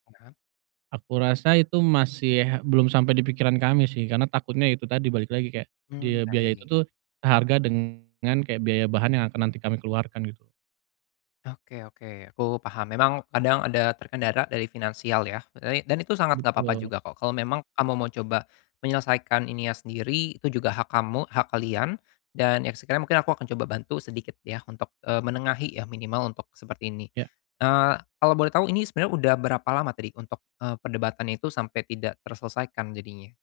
Padahal Aku rasa itu masih belum sampai di pikiran kami sih, karena takutnya ya itu tadi, balik lagi kayak Mmm, dia biaya itu baik. tuh seharga dengan kayak biaya bahan yang akan nanti kami keluarkan, gitu. Oke oke, aku paham. Memang kadang ada terkendala dari finansial ya, dan i dan itu sangat gak apa-apa Betul. juga kok, kalau memang kamu mau coba menyelesaikan ininya sendiri, itu juga hak kamu, hak kalian, dan ya sekiranya mungkin aku akan coba bantu sedikit ya untuk, eee, menengahi ya minimal untuk seperti ini, Iya. eee, kalau boleh tahu ini sebenarnya udah berapa lama tadi untuk, eee, perdebatan itu sampai tidak terselesaikan jadinya?